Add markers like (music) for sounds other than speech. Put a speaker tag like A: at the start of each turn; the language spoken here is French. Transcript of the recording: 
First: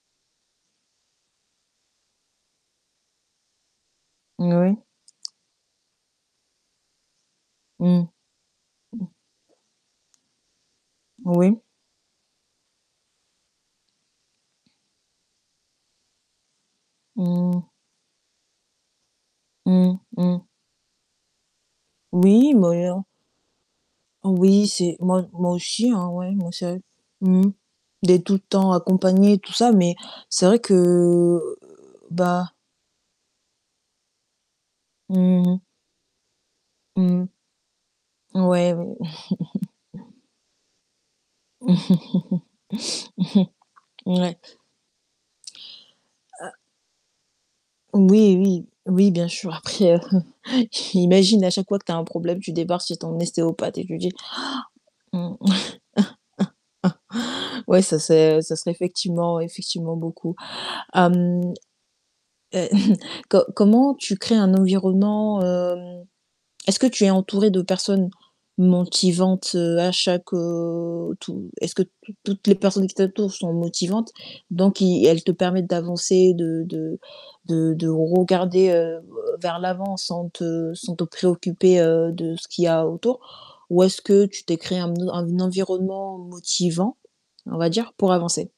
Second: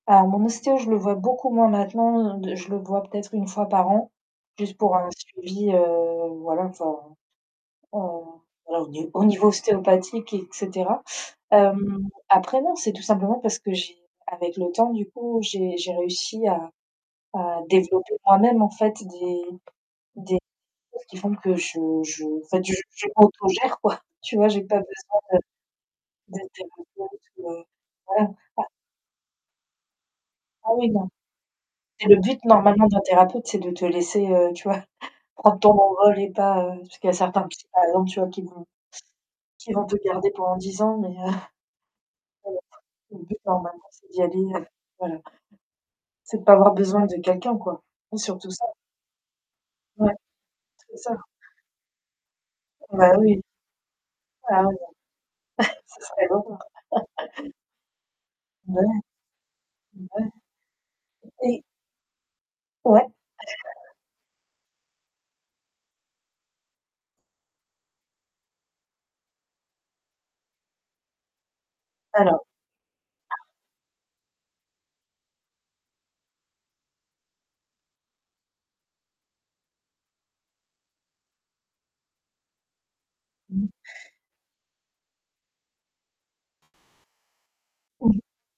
A: Alors mon ostéo, je le vois beaucoup moins maintenant, de je le vois peut-être 1 fois par an, juste
B: Moui.
A: pour un suivi, heu, voilà enfin, heu,
B: Mmh. Mmh.
A: (unintelligible) au niveau ostéopathique et cetera.
B: Oui.
A: Hem, après, non, c'est tout simplement parce que j'ai, avec le temps, du coup, j'ai j'ai réussi à à
B: Mmh.
A: développer moi-même en fait, des
B: Mmh.
A: des
B: Mmh.
A: choses qui font que je je en
B: Oui,
A: fait je
B: mais alors.
A: je m'auto gère quoi, tu vois? J'ai
B: Oui,
A: pas
B: c'est
A: besoin
B: moi moi aussi, hein, ouais,
A: de
B: moi, c'est mmh.
A: (unintelligible)
B: D'être
A: voilà
B: tout le
A: (unintelligible)
B: temps accompagné, et tout ça, mais c'est vrai
A: Ah
B: que,
A: oui, non,
B: heu,
A: et le but
B: bah
A: normalement d'un thérapeute, c'est de te laisser, heu, tu vois?
B: Mmh
A: Prendre
B: mh.
A: ton envol et pas, heu, parce qu'il y a
B: Mmh.
A: certains (unintelligible) tu vois? Qui vont
B: Ouais, oui,
A: qui vont te
B: (chuckles)
A: garder pendant 10 ans, mais heu (chuckles) (unintelligible) le but, normalement
B: (chuckles)
A: c'est d'y
B: Ouais.
A: aller, heu, voilà c'est de
B: A
A: pas avoir besoin de quelqu'un, quoi, c'est,
B: Oui,
A: surtout
B: oui,
A: ça.
B: oui, bien sûr. Après, heu,
A: Ouais.
B: (chuckles)
A: C'est ça.
B: j'imagine à chaque fois que tu as un problème, tu débarques chez
A: Ben
B: ton
A: oui.
B: ostéopathe et tu dis
A: (unintelligible) (chuckles) ça
B: (gasps) mmh
A: serait l'horreur (laughs)
B: (chuckles) ouais, ça c'est ça serait
A: Ouais,
B: effectivement effectivement
A: ouais.
B: beaucoup. Hem,
A: Oui.
B: heu, (chuckles)
A: Ouais. (unintelligible)
B: co comment tu crées un environnement, heu est-ce que tu es entourée de personnes motivantes, heu, à chaque, heu tout est-ce que tou
A: Alors
B: toutes les personnes qui t'entourent sont motivantes? Donc ils elles te permettent d'avancer, de de de de regarder, heu, vers l'avant sans te sans te préoccuper, heu, de ce qu'il y a autour.
A: Mmh.
B: Ou est-ce que tu t'es créée un un environnement motivant, on va dire, pour
A: Oui.
B: avancer?